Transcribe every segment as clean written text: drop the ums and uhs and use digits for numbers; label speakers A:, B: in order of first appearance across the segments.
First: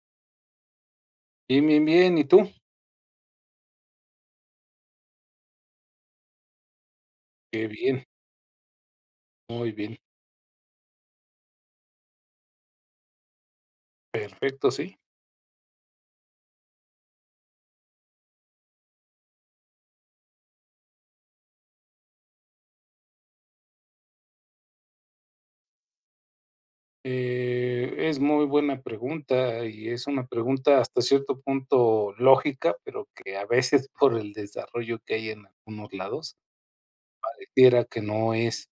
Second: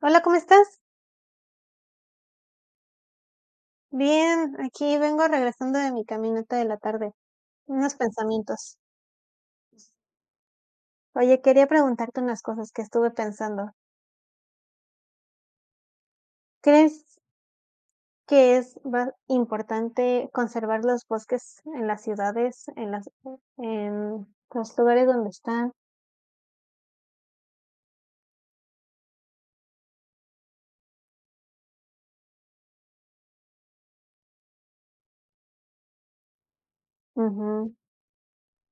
A: Hola, ¿cómo estás?
B: Bien, bien, bien. ¿Y tú?
A: Bien, aquí vengo regresando de mi caminata de la tarde,
B: Qué
A: unos
B: bien,
A: pensamientos.
B: muy bien.
A: Oye, quería preguntarte unas cosas que estuve pensando.
B: Perfecto, sí.
A: ¿Crees que es importante conservar los bosques en las ciudades, en los lugares donde están?
B: Es muy buena pregunta y es una pregunta hasta cierto punto lógica, pero que a veces por el desarrollo que hay en algunos lados,
A: Ujú,
B: pareciera que no es.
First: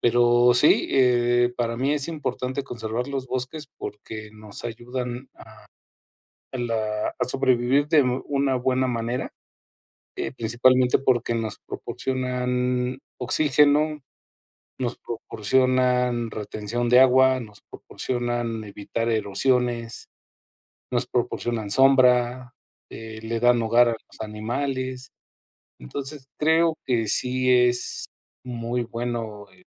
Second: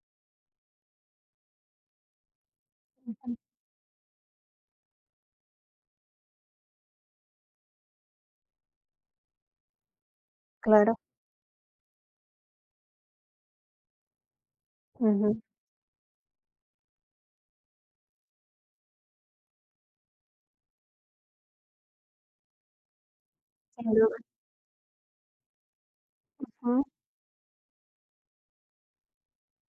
B: Pero sí, para mí es importante conservar los
A: ujú,
B: bosques porque nos ayudan a, a sobrevivir de una buena manera, principalmente
A: claro,
B: porque nos proporcionan oxígeno. Nos
A: ujú,
B: proporcionan retención de agua, nos proporcionan evitar erosiones, nos proporcionan sombra, le dan hogar a
A: sin duda.
B: los animales. Entonces, creo
A: Ujú.
B: que sí es muy bueno el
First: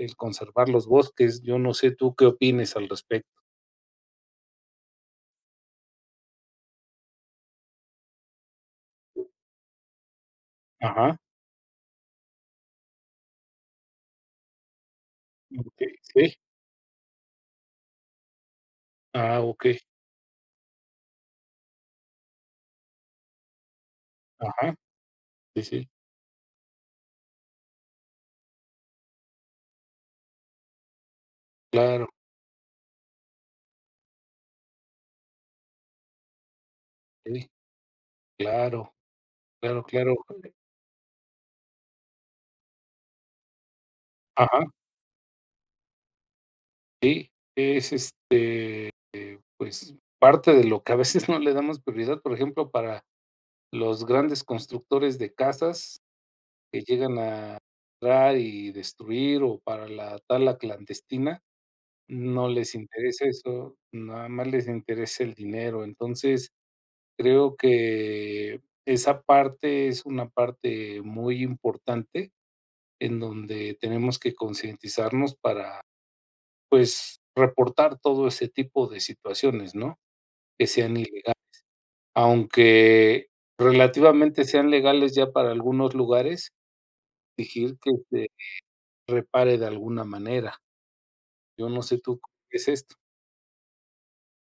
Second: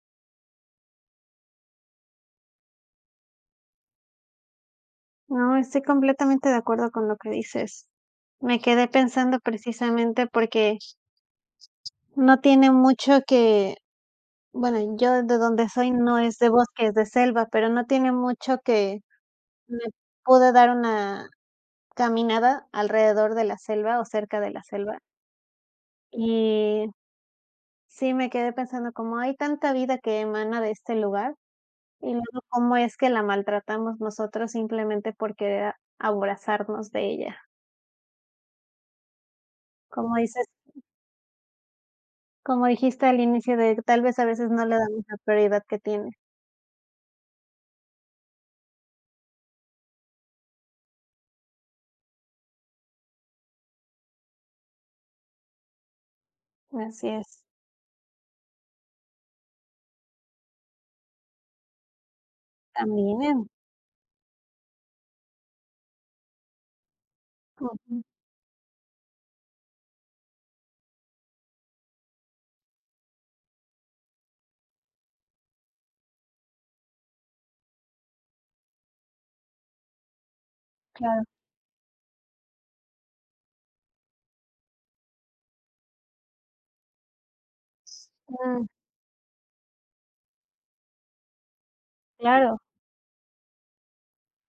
B: el conservar los bosques. Yo no sé tú qué opines al respecto.
A: No, estoy completamente de acuerdo con lo que dices. Me quedé pensando precisamente porque
B: Ajá,
A: no tiene mucho que bueno, yo de donde soy
B: okey,
A: no
B: sí.
A: es de bosque, es de selva, pero no tiene mucho que
B: Ah, okey,
A: me pude dar una caminada alrededor de la selva o cerca de la
B: ajá,
A: selva.
B: sí, sí,
A: Y sí me quedé pensando como hay tanta vida que emana de este lugar
B: claro,
A: y luego cómo es que la maltratamos nosotros simplemente por querer abrazarnos de ella.
B: sí, claro, claro, claro.
A: Como dices, como dijiste al inicio de que tal vez a veces
B: Ajá,
A: no le damos la prioridad que tiene.
B: sí, pues, parte de lo que a veces no le damos prioridad, por ejemplo, para los grandes constructores de casas que
A: Así
B: llegan
A: es.
B: a entrar y destruir o para la tala clandestina, no les interesa
A: Caminen.
B: eso, nada más les interesa el dinero. Entonces, creo
A: Ujú,
B: que esa parte es una parte muy importante en donde tenemos que concientizarnos para, pues, reportar todo ese tipo de situaciones, ¿no? Que sean
A: claro.
B: ilegales. Aunque relativamente sean legales ya para algunos lugares, exigir que se
A: Mm,
B: repare de alguna manera. Yo no sé tú cómo
A: claro.
B: es esto.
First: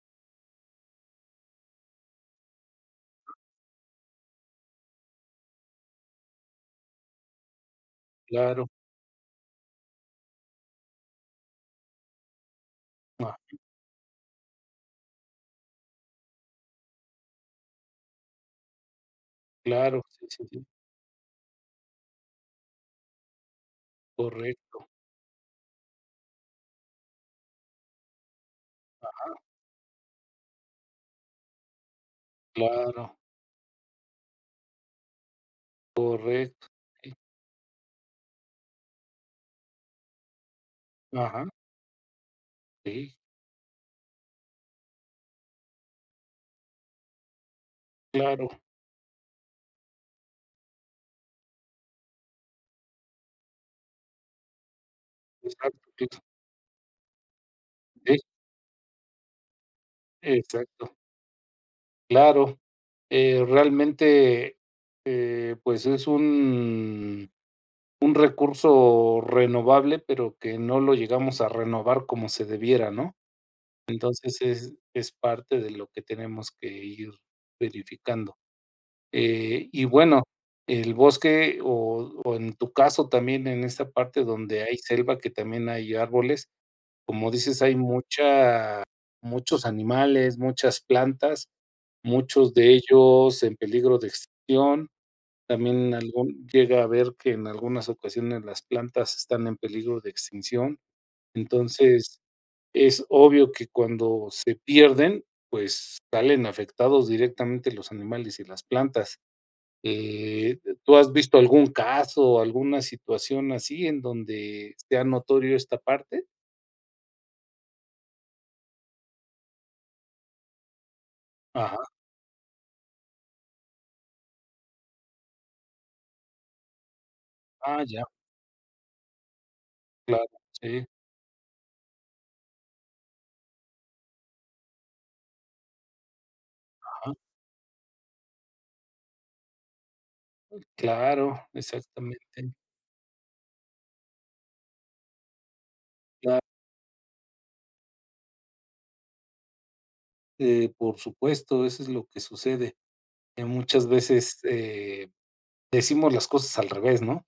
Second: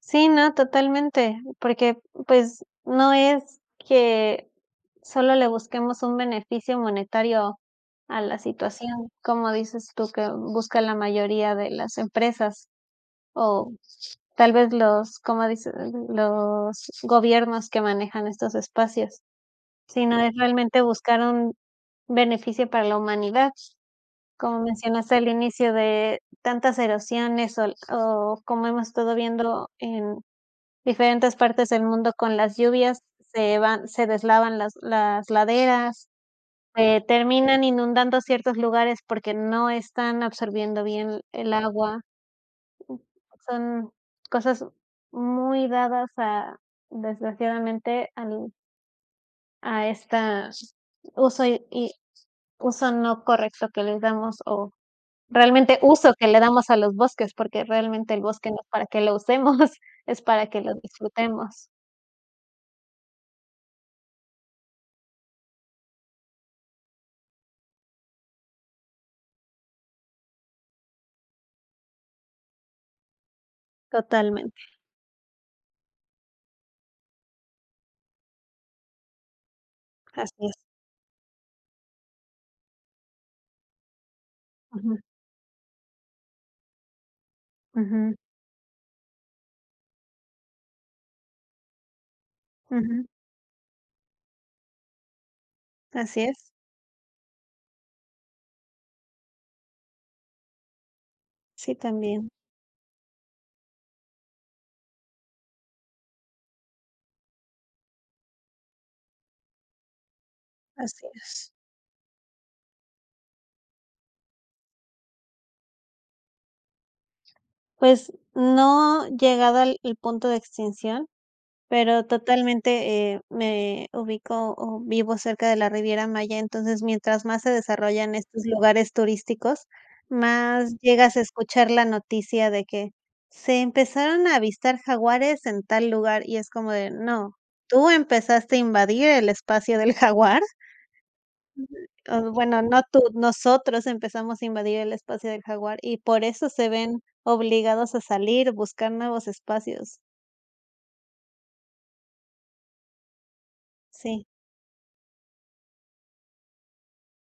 A: Sí, no, totalmente, porque, pues, no es que solo le busquemos un beneficio monetario a la
B: Claro,
A: situación, como dices tú, que busca la mayoría de las empresas,
B: ah,
A: o tal vez los, como dices, los gobiernos que manejan estos espacios,
B: claro,
A: sino
B: sí,
A: es
B: sí, sí,
A: realmente buscar un beneficio para la humanidad. Como
B: correcto,
A: mencionaste al inicio de tantas erosiones o como hemos estado viendo en diferentes partes del mundo con las lluvias
B: claro,
A: se van se deslavan las laderas,
B: correcto, sí,
A: terminan inundando ciertos lugares porque no están absorbiendo bien
B: ajá,
A: el agua.
B: sí,
A: Son cosas muy dadas a, desgraciadamente,
B: claro,
A: al a esta uso y uso no correcto que les damos o realmente
B: exacto,
A: uso
B: claro,
A: que le damos a los bosques, porque realmente
B: sí,
A: el bosque no es para que lo usemos, es para que lo
B: exacto,
A: disfrutemos.
B: claro. Realmente, pues, es un recurso renovable, pero que no lo llegamos a renovar como se debiera, ¿no? Entonces,
A: Totalmente.
B: es parte de lo que tenemos que ir verificando. Y bueno,
A: Así es.
B: el bosque o en tu caso también en esta parte donde hay
A: Ujú,
B: selva, que también hay árboles, como dices, hay
A: ujú,
B: mucha muchos animales, muchas plantas, muchos de
A: ujú.
B: ellos en peligro de extinción. También
A: Así
B: algún
A: es.
B: llega a ver que en algunas ocasiones las plantas están en peligro de extinción.
A: Sí,
B: Entonces,
A: también.
B: es obvio que cuando se pierden, pues salen afectados directamente los animales y las plantas. Eh, ¿Tú
A: Así
B: has visto
A: es.
B: algún caso, alguna situación así en donde sea notorio esta parte?
A: Pues, no llegado al el punto de extinción,
B: Ajá,
A: pero totalmente, me ubico o vivo cerca de la Riviera Maya, entonces, mientras más se
B: ah, ya,
A: desarrollan estos lugares turísticos,
B: claro,
A: más
B: sí,
A: llegas a escuchar la noticia de que se empezaron a avistar jaguares en tal lugar, y es como de:
B: ajá,
A: "No, tú empezaste a invadir el espacio del jaguar".
B: claro,
A: Oh,
B: exactamente.
A: bueno, no tú, nosotros empezamos a invadir el espacio del jaguar y por
B: Claro,
A: eso se ven obligados a salir, buscar nuevos espacios.
B: por supuesto, eso es lo que sucede, que muchas
A: Sí,
B: veces, decimos las cosas al revés, ¿no?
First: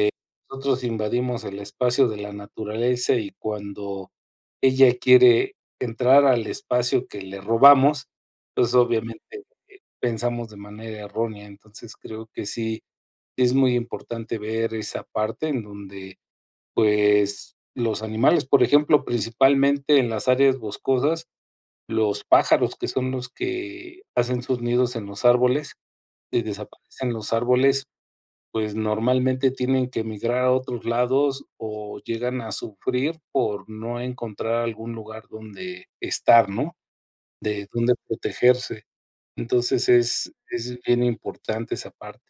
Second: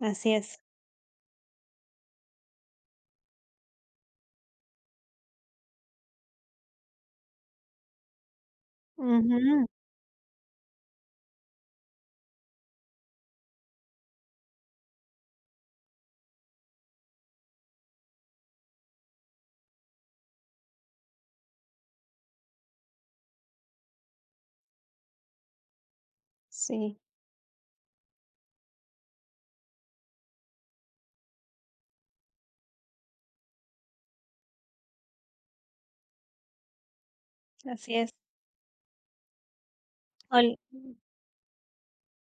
A: así es.
B: Nosotros invadimos el espacio de la naturaleza y cuando ella quiere entrar al espacio que le robamos, pues obviamente,
A: Ujú,
B: pensamos de manera errónea. Entonces, creo que sí, sí es muy importante ver esa parte en donde, pues, los animales, por ejemplo, principalmente en las áreas boscosas, los pájaros, que son los que hacen sus nidos en los árboles, y
A: sí,
B: desaparecen los árboles pues normalmente tienen que emigrar a otros lados o llegan a sufrir por no encontrar algún lugar donde estar, ¿no? De donde
A: así es.
B: protegerse. Entonces es
A: Ol
B: es bien importante esa parte.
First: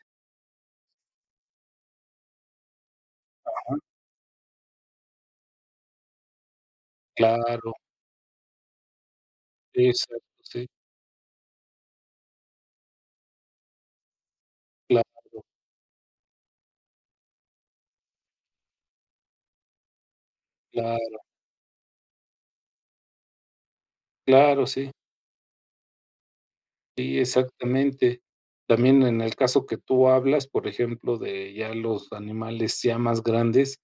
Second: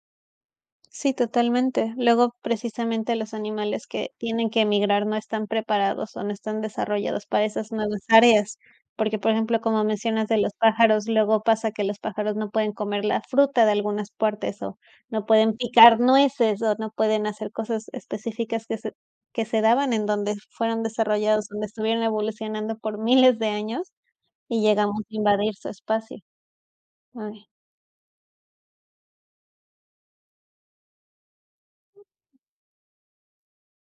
A: Sí, totalmente. Luego, precisamente, los animales que tienen que emigrar no están preparados o no están desarrollados para esas
B: Claro,
A: nuevas áreas, porque, por ejemplo, como
B: exacto,
A: mencionas de los
B: sí,
A: pájaros, luego pasa que los pájaros no pueden comer la fruta de algunas partes o
B: claro,
A: no pueden picar nueces o no pueden hacer cosas específicas que se daban en donde fueron
B: claro,
A: desarrollados, donde estuvieron evolucionando por miles de años y
B: claro, sí,
A: llegamos a invadir su espacio.
B: sí,
A: Ay,
B: exactamente. También en el caso que tú hablas, por ejemplo, de ya los animales ya más grandes,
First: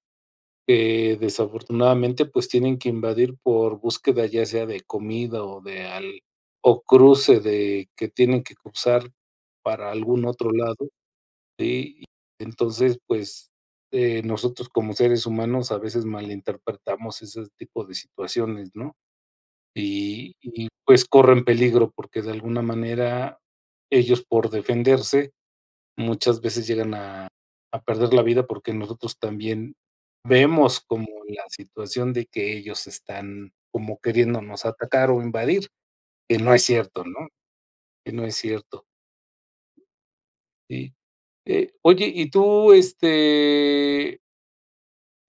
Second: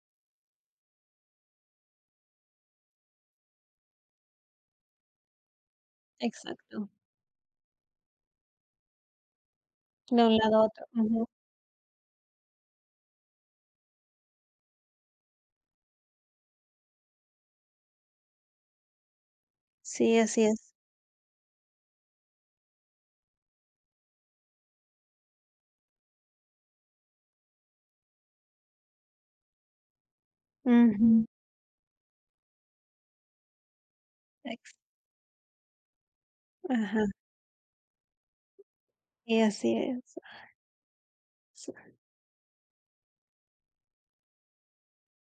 B: que desafortunadamente, pues, tienen que invadir por búsqueda, ya sea de comida o
A: exacto,
B: cruce de que tienen que cruzar para
A: de
B: algún
A: un
B: otro
A: lado a
B: lado,
A: otro. Ujú.
B: ¿sí? Entonces, pues, nosotros como seres humanos a veces malinterpretamos ese tipo de situaciones, ¿no?
A: Sí, así es.
B: Pues, corren peligro porque de alguna manera ellos por defenderse muchas veces llegan a perder la vida porque nosotros también vemos como
A: Ujú.
B: la situación de que ellos están como queriéndonos
A: Ex
B: atacar o invadir, que no es
A: Ajá,
B: cierto, ¿no? Que no es cierto.
A: y así es.
B: Sí,
A: S
B: oye, y tú,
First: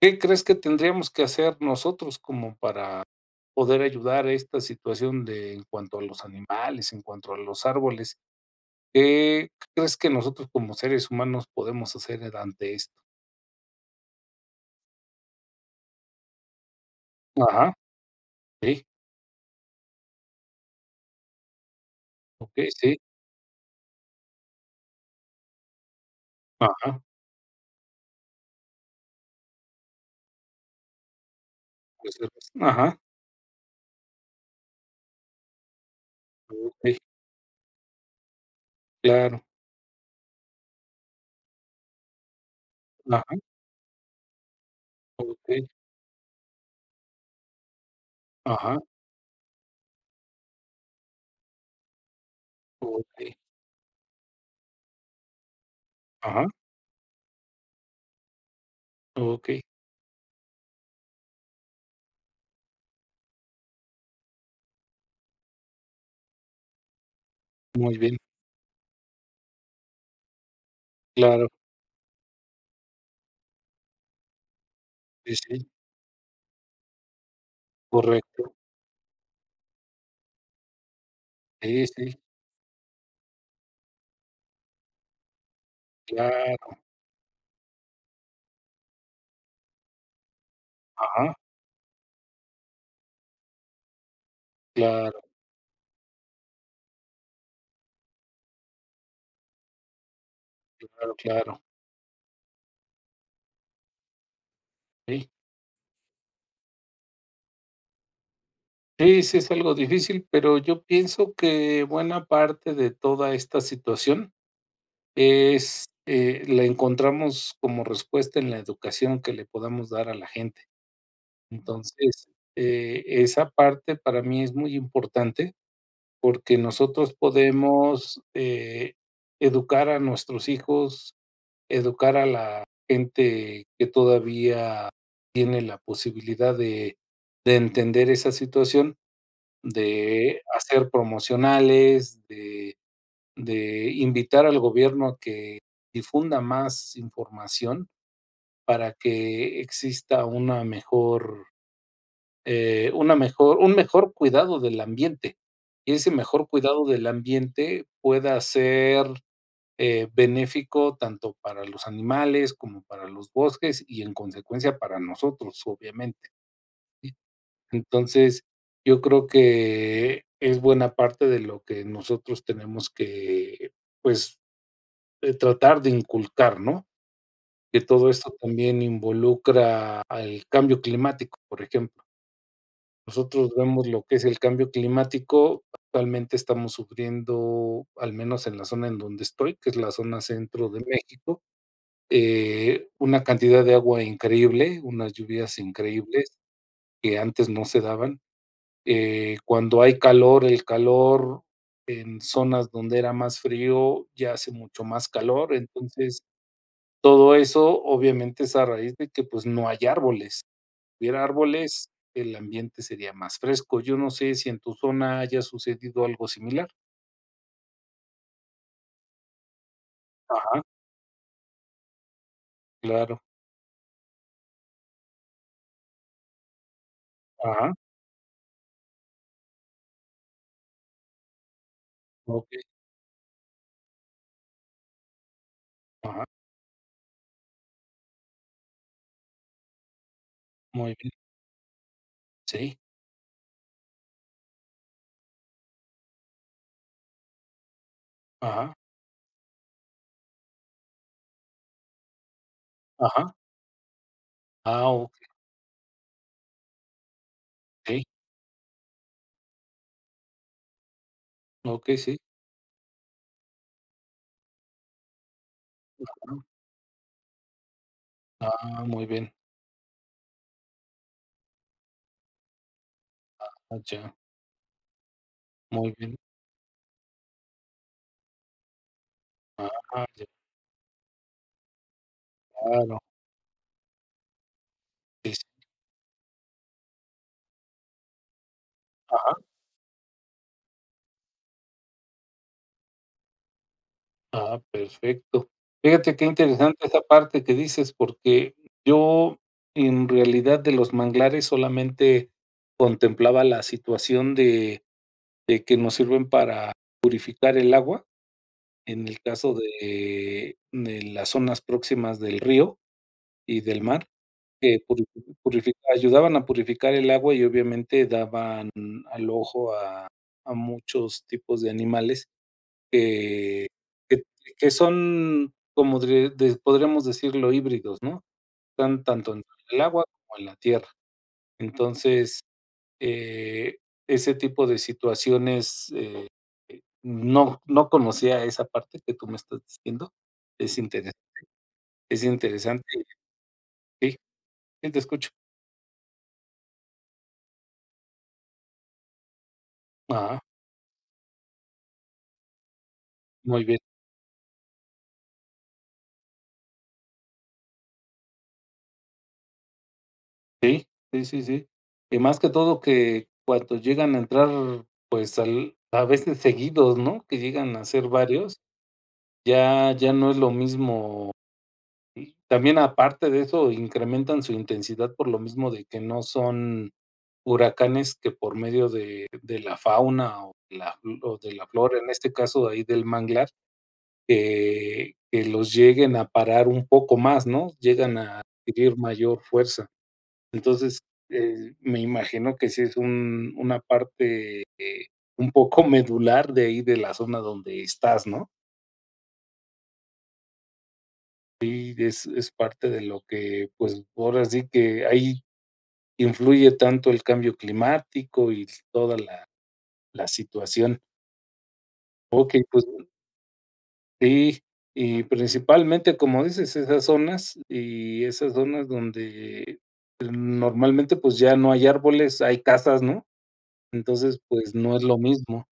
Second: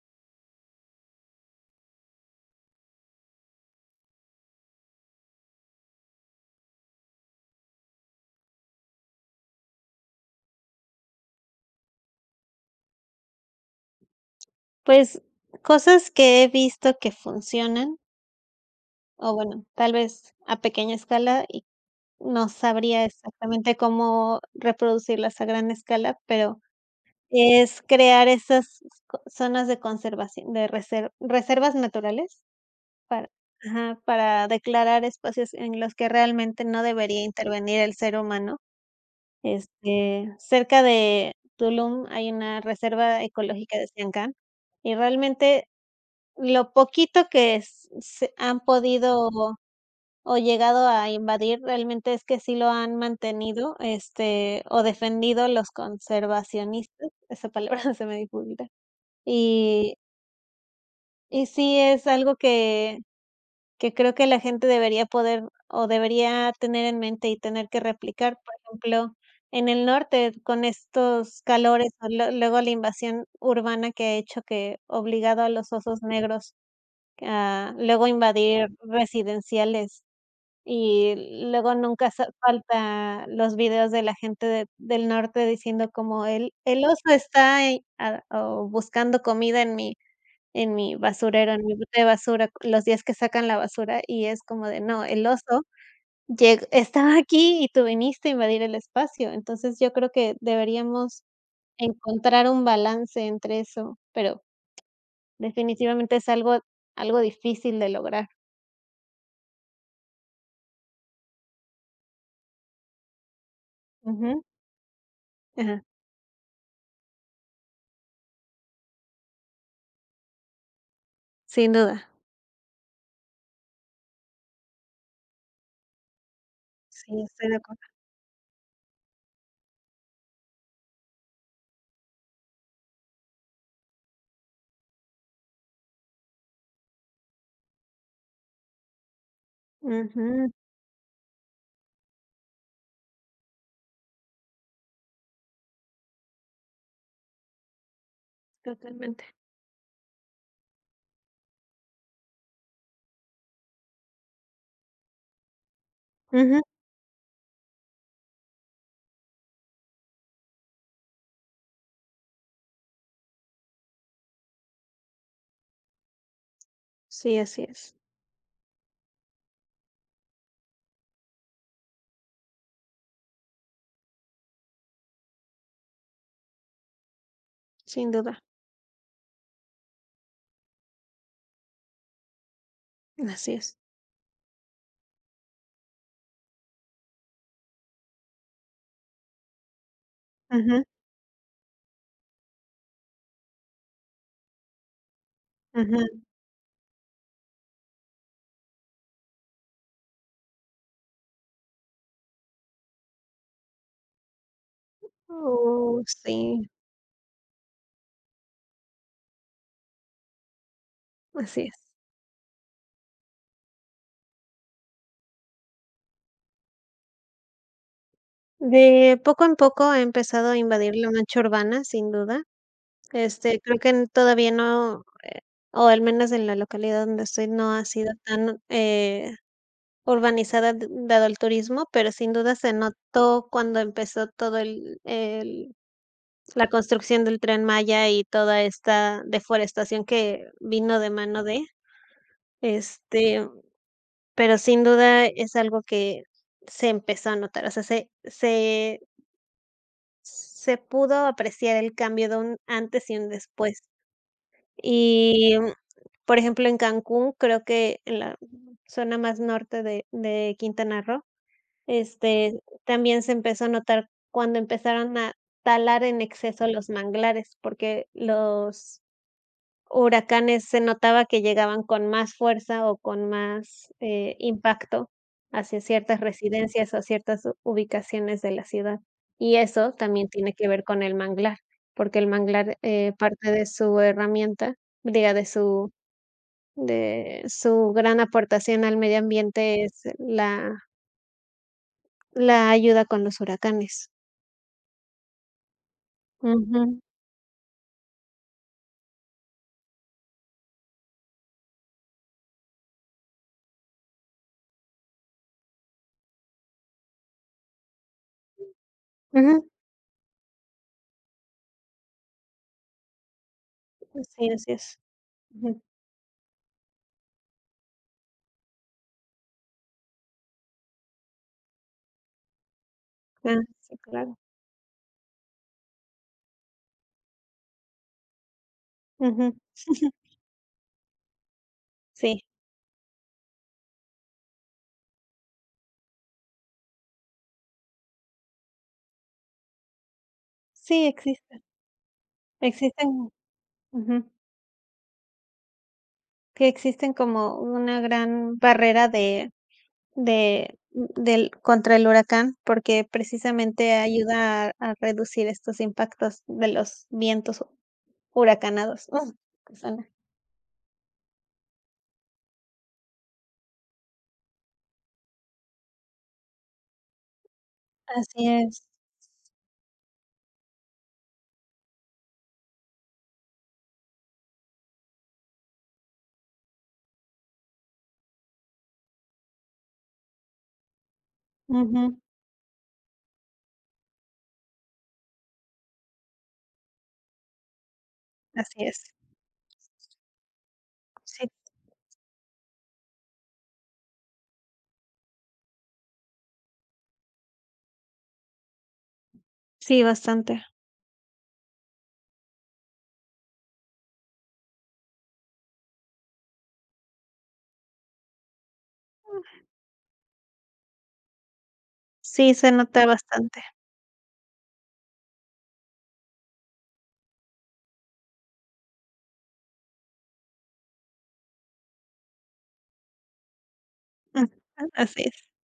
B: ¿qué crees que tendríamos que hacer nosotros como para poder ayudar a esta situación de en cuanto a los animales, en cuanto a los árboles? ¿Qué crees que nosotros como seres humanos podemos hacer ante esto?
A: Pues, cosas que he visto que
B: Ajá,
A: funcionan,
B: sí.
A: o bueno, tal vez a pequeña escala y no
B: Okey, sí,
A: sabría exactamente cómo reproducirlas a gran escala, pero
B: ajá,
A: es crear esas co zonas de conservación, de reservas naturales
B: reservas. Ajá,
A: para ajá, para declarar espacios en los que realmente no
B: okey,
A: debería intervenir el ser humano.
B: claro,
A: Este, cerca de Tulum hay una reserva
B: ajá,
A: ecológica de Siancán, y realmente
B: okey,
A: lo poquito que s se han
B: ajá,
A: podido o llegado a invadir, realmente es que sí lo han
B: okey,
A: mantenido, este, o defendido los
B: ajá,
A: conservacionistas, esa palabra se me dificulta.
B: okey,
A: Y y sí es algo que creo que la gente debería poder o debería tener en mente y tener que
B: muy bien,
A: replicar, por ejemplo, en el norte con estos
B: claro,
A: calores, o luego la invasión urbana que ha hecho que
B: sí,
A: obligado a
B: sí,
A: los osos negros a luego
B: correcto,
A: invadir residenciales y luego
B: sí,
A: nunca
B: sí,
A: sa falta los videos de la gente de del norte diciendo como el
B: claro,
A: el oso está, o buscando comida en mi
B: ajá,
A: basurero, en mi bote de basura, los días que sacan la basura, y es como de: "No,
B: claro,
A: el oso llegó estaba aquí y tú viniste a invadir el espacio". Entonces, yo creo que
B: claro,
A: deberíamos
B: claro,
A: encontrar un balance entre eso, pero
B: sí.
A: definitivamente es algo difícil de lograr.
B: Sí, sí es algo difícil, pero yo pienso que buena parte de toda esta situación
A: Ujú. Ajá.
B: la encontramos como respuesta en la educación que le podamos dar a la gente.
A: Sin duda.
B: Entonces, esa parte para mí es muy importante porque
A: Sí,
B: nosotros
A: estoy de acuerdo.
B: podemos, educar a nuestros hijos, educar a la gente que todavía tiene la posibilidad de entender esa situación, de
A: Ujú,
B: hacer promocionales, de invitar al gobierno a que difunda más información para
A: totalmente.
B: que exista una mejor un mejor cuidado del ambiente, y ese mejor
A: Ujú.
B: cuidado del ambiente pueda ser, benéfico tanto para los animales como para los bosques y, en consecuencia, para nosotros, obviamente, ¿sí?
A: Sí, así es.
B: Entonces, yo creo que es buena parte de lo que nosotros tenemos que, pues, tratar de inculcar, ¿no? Que todo
A: Sin
B: esto
A: duda.
B: también involucra al cambio climático, por ejemplo. Nosotros
A: Así es.
B: vemos lo que es el cambio climático. Actualmente estamos sufriendo, al menos en la zona en donde estoy, que es la zona centro de
A: Ujú,
B: México, una cantidad de agua increíble, unas lluvias
A: ujú.
B: increíbles que antes no se daban. Cuando hay calor, el calor en zonas donde era más frío, ya hace mucho más calor.
A: Oh,
B: Entonces,
A: sí,
B: todo eso obviamente es a raíz de que pues no hay árboles hubiera
A: así es.
B: árboles, el ambiente sería más fresco. Yo no sé si en tu zona haya sucedido algo similar.
A: De poco en poco ha empezado a
B: Ajá,
A: invadir la mancha urbana, sin duda.
B: claro.
A: Este, creo que todavía no, o al menos en la localidad donde estoy, no
B: Ajá,
A: ha sido tan urbanizada dado el turismo, pero sin duda
B: okey.
A: se notó cuando empezó todo
B: Ajá,
A: la construcción del Tren Maya y toda esta deforestación que
B: muy
A: vino
B: bien.
A: de mano de,
B: Sí,
A: este, pero sin duda es algo que se empezó a notar, o sea, se,
B: ajá,
A: se Se pudo apreciar el cambio de un antes y un
B: ajá.
A: después.
B: Ah, ok.
A: Y, por ejemplo, en Cancún, creo que en la zona más norte de Quintana Roo,
B: Ok, sí,
A: este, también se empezó a notar cuando empezaron a talar en
B: claro.
A: exceso los manglares, porque
B: Ah,
A: los
B: muy bien.
A: huracanes se notaba que llegaban con más fuerza o con
B: Ah,
A: más,
B: ya,
A: impacto hacia
B: muy bien.
A: ciertas residencias o ciertas ubicaciones de la ciudad. Y eso
B: Ah, ya,
A: también tiene que ver con el manglar, porque el manglar,
B: claro.
A: parte de su herramienta,
B: Sí,
A: diga, de
B: sí.
A: su de su gran aportación al medio
B: Ajá.
A: ambiente es la ayuda con los huracanes.
B: Ah, perfecto. Fíjate qué
A: Ujú,
B: interesante esa parte que dices, porque yo, en realidad, de los manglares solamente contemplaba la situación de que nos sirven para purificar el agua, en el caso
A: ujú,
B: de las zonas próximas del río y del mar,
A: sí, así
B: que
A: es.
B: purifica
A: Ujú,
B: ayudaban a purificar el agua y obviamente daban al ojo a muchos tipos de animales
A: ah,
B: que
A: sí,
B: que
A: claro.
B: que son como dre de podríamos decirlo híbridos, ¿no? Están tanto en
A: Ujú,
B: el agua como en la tierra. Entonces
A: sí,
B: eh, ese tipo de situaciones, no conocía esa parte que tú me estás diciendo. Es
A: sí
B: interes
A: existe.
B: es interesante.
A: Existen
B: Sí,
A: ujú,
B: sí, te escucho.
A: que existen como una gran barrera
B: Ah,
A: de del contra el huracán, porque
B: muy bien.
A: precisamente ayuda a reducir estos impactos de los vientos huracanados. Que suena.
B: Sí, sí, sí, sí. Y más que todo que cuando llegan a entrar, pues, al a veces seguidos, ¿no? Que llegan a ser
A: Así
B: varios,
A: es.
B: ya no es lo mismo. Y también, aparte de eso, incrementan su intensidad por lo mismo de que no son huracanes que por medio de la fauna o de la flora,
A: Ujú,
B: en este caso, ahí del manglar, que los lleguen a parar un poco más, ¿no? Llegan a
A: así
B: adquirir
A: es.
B: mayor fuerza. Entonces,
A: Sí,
B: me imagino que sí es un una parte, un poco medular de ahí de la zona donde estás, ¿no?
A: sí, bastante.
B: Sí, es parte de lo que, pues, ahora sí que ahí influye tanto el cambio climático y toda la situación.
A: Sí,
B: Okey,
A: se
B: pues
A: nota bastante.
B: sí, y principalmente, como dices, esas zonas y esas zonas donde normalmente, pues, ya no hay árboles, hay casas, ¿no? Entonces,
A: Ujú,
B: pues, no es lo
A: así es.
B: mismo,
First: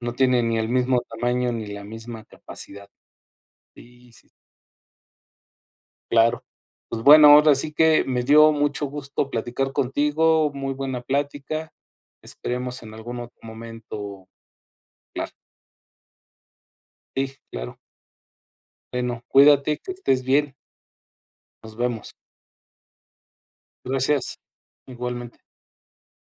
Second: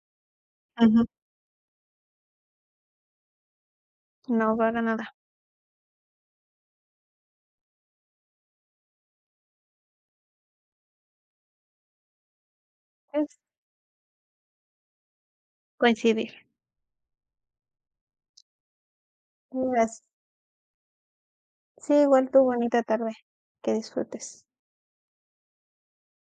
B: no tiene ni el mismo
A: Ujú.
B: tamaño ni la misma capacidad. Sí, sí,
A: No, para nada.
B: claro. Pues bueno, ahora sí que me dio mucho gusto platicar contigo, muy buena plática. Esperemos en algún otro
A: Es
B: momento pla
A: coincidir.
B: Sí, claro. Bueno, cuídate, que
A: Gracias.
B: estés bien. Nos
A: Sí,
B: vemos.
A: igual tú, bonita tarde. Que
B: Gracias.
A: disfrutes.
B: Igualmente.